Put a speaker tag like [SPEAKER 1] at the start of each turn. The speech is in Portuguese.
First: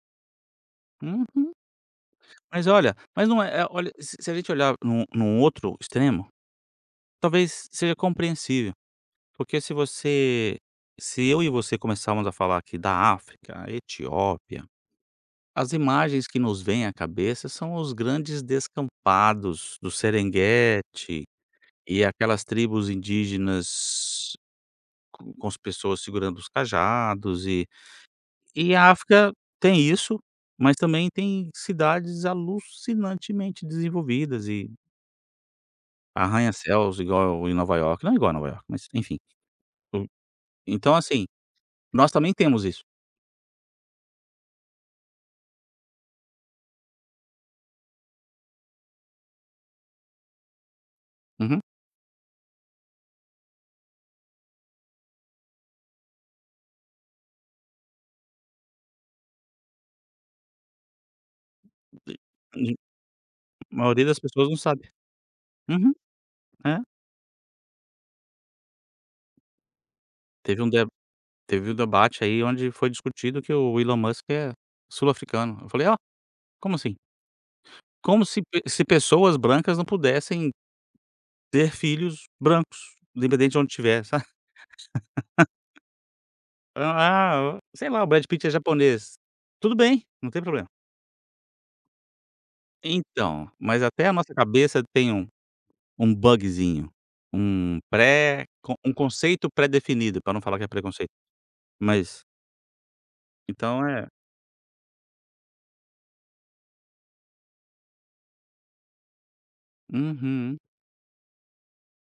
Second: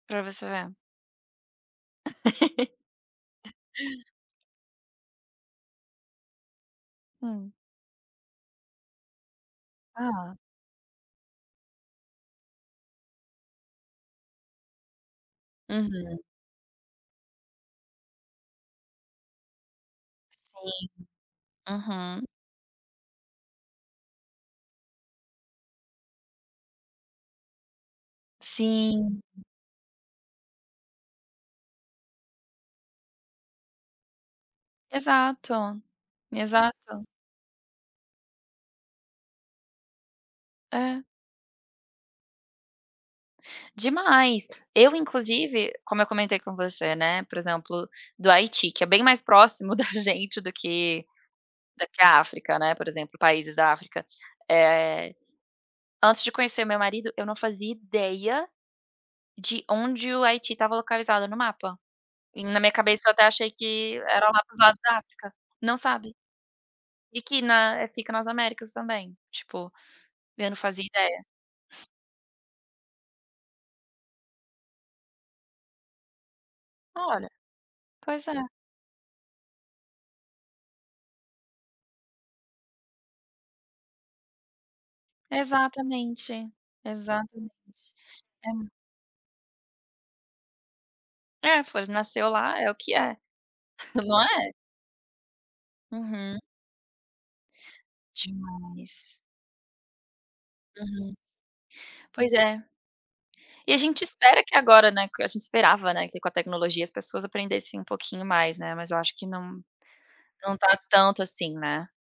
[SPEAKER 1] Pra você ver.
[SPEAKER 2] Uhum. Mas olha, mas não é é olha, se se a gente olhar em um em um outro extremo,
[SPEAKER 1] Hã.
[SPEAKER 2] talvez seja compreensível. Porque se
[SPEAKER 1] Aham.
[SPEAKER 2] você se eu e você começarmos a falar aqui da África, Etiópia, as
[SPEAKER 1] Aham.
[SPEAKER 2] imagens que nos vêm à cabeça são os grandes descampados do
[SPEAKER 1] Sim.
[SPEAKER 2] Serenguetti, e
[SPEAKER 1] Aham.
[SPEAKER 2] aquelas tribos indígenas, com as pessoas segurando os cajados e e a
[SPEAKER 1] Sim.
[SPEAKER 2] África tem isso, mas também tem cidades alucinantemente desenvolvidas e
[SPEAKER 1] Exato,
[SPEAKER 2] arranha-céus
[SPEAKER 1] exato.
[SPEAKER 2] igual em Nova Iorque, não é igual Nova Iorque mas enfim. [unintelligible] Então
[SPEAKER 1] É.
[SPEAKER 2] assim, nós também temos isso.
[SPEAKER 1] Demais. Eu inclusive, como eu comentei com você, né, por exemplo, do Haiti, é bem mais próximo da gente do que
[SPEAKER 2] Uhum.
[SPEAKER 1] do que a África, né, por exemplo países da África. Eh, antes de conhecer meu marido eu não fazia ideia, de onde o Haiti estava localizado no mapa.
[SPEAKER 2] [unintelligible]
[SPEAKER 1] E na minha cabeça eu até achei
[SPEAKER 2] A
[SPEAKER 1] que
[SPEAKER 2] maioria das
[SPEAKER 1] era lá
[SPEAKER 2] pessoas
[SPEAKER 1] para
[SPEAKER 2] não
[SPEAKER 1] os lados
[SPEAKER 2] sabe.
[SPEAKER 1] da África, não
[SPEAKER 2] Uhum,
[SPEAKER 1] sabe.
[SPEAKER 2] é.
[SPEAKER 1] E que Guiné fica nas Américas também, tipo, eu não
[SPEAKER 2] Teve um
[SPEAKER 1] fazia
[SPEAKER 2] de
[SPEAKER 1] ideia.
[SPEAKER 2] teve o debate aí onde foi discutido que o Elon Musk é sul-africano. Eu falei: "Olha, como assim?".
[SPEAKER 1] Olha,
[SPEAKER 2] Como
[SPEAKER 1] pois
[SPEAKER 2] se
[SPEAKER 1] é.
[SPEAKER 2] pe se pessoas brancas não pudessem, ter filhos brancos, independente de onde estiver, sabe?
[SPEAKER 1] Exatamente,
[SPEAKER 2] Sei
[SPEAKER 1] exatamente.
[SPEAKER 2] lá o Brad Pitty
[SPEAKER 1] É
[SPEAKER 2] é japonês. Tudo bem, não tem problema.
[SPEAKER 1] É, foi nasceu lá, é o que é?
[SPEAKER 2] Então, mas até a
[SPEAKER 1] Não
[SPEAKER 2] nossa
[SPEAKER 1] é?
[SPEAKER 2] cabeça tem um um
[SPEAKER 1] Uhum.
[SPEAKER 2] bugezinho, um pré um
[SPEAKER 1] Demais.
[SPEAKER 2] conceito predefinido para não falar que é preconceito.
[SPEAKER 1] Uhum,
[SPEAKER 2] Mas
[SPEAKER 1] pois é. E a
[SPEAKER 2] Então
[SPEAKER 1] gente
[SPEAKER 2] é
[SPEAKER 1] espera que agora, né, a gente esperava, né, que com a tecnologia as pessoas aprendessem um pouquinho mais, né, mas eu acho que não não
[SPEAKER 2] Uhum.
[SPEAKER 1] está tanto assim, né.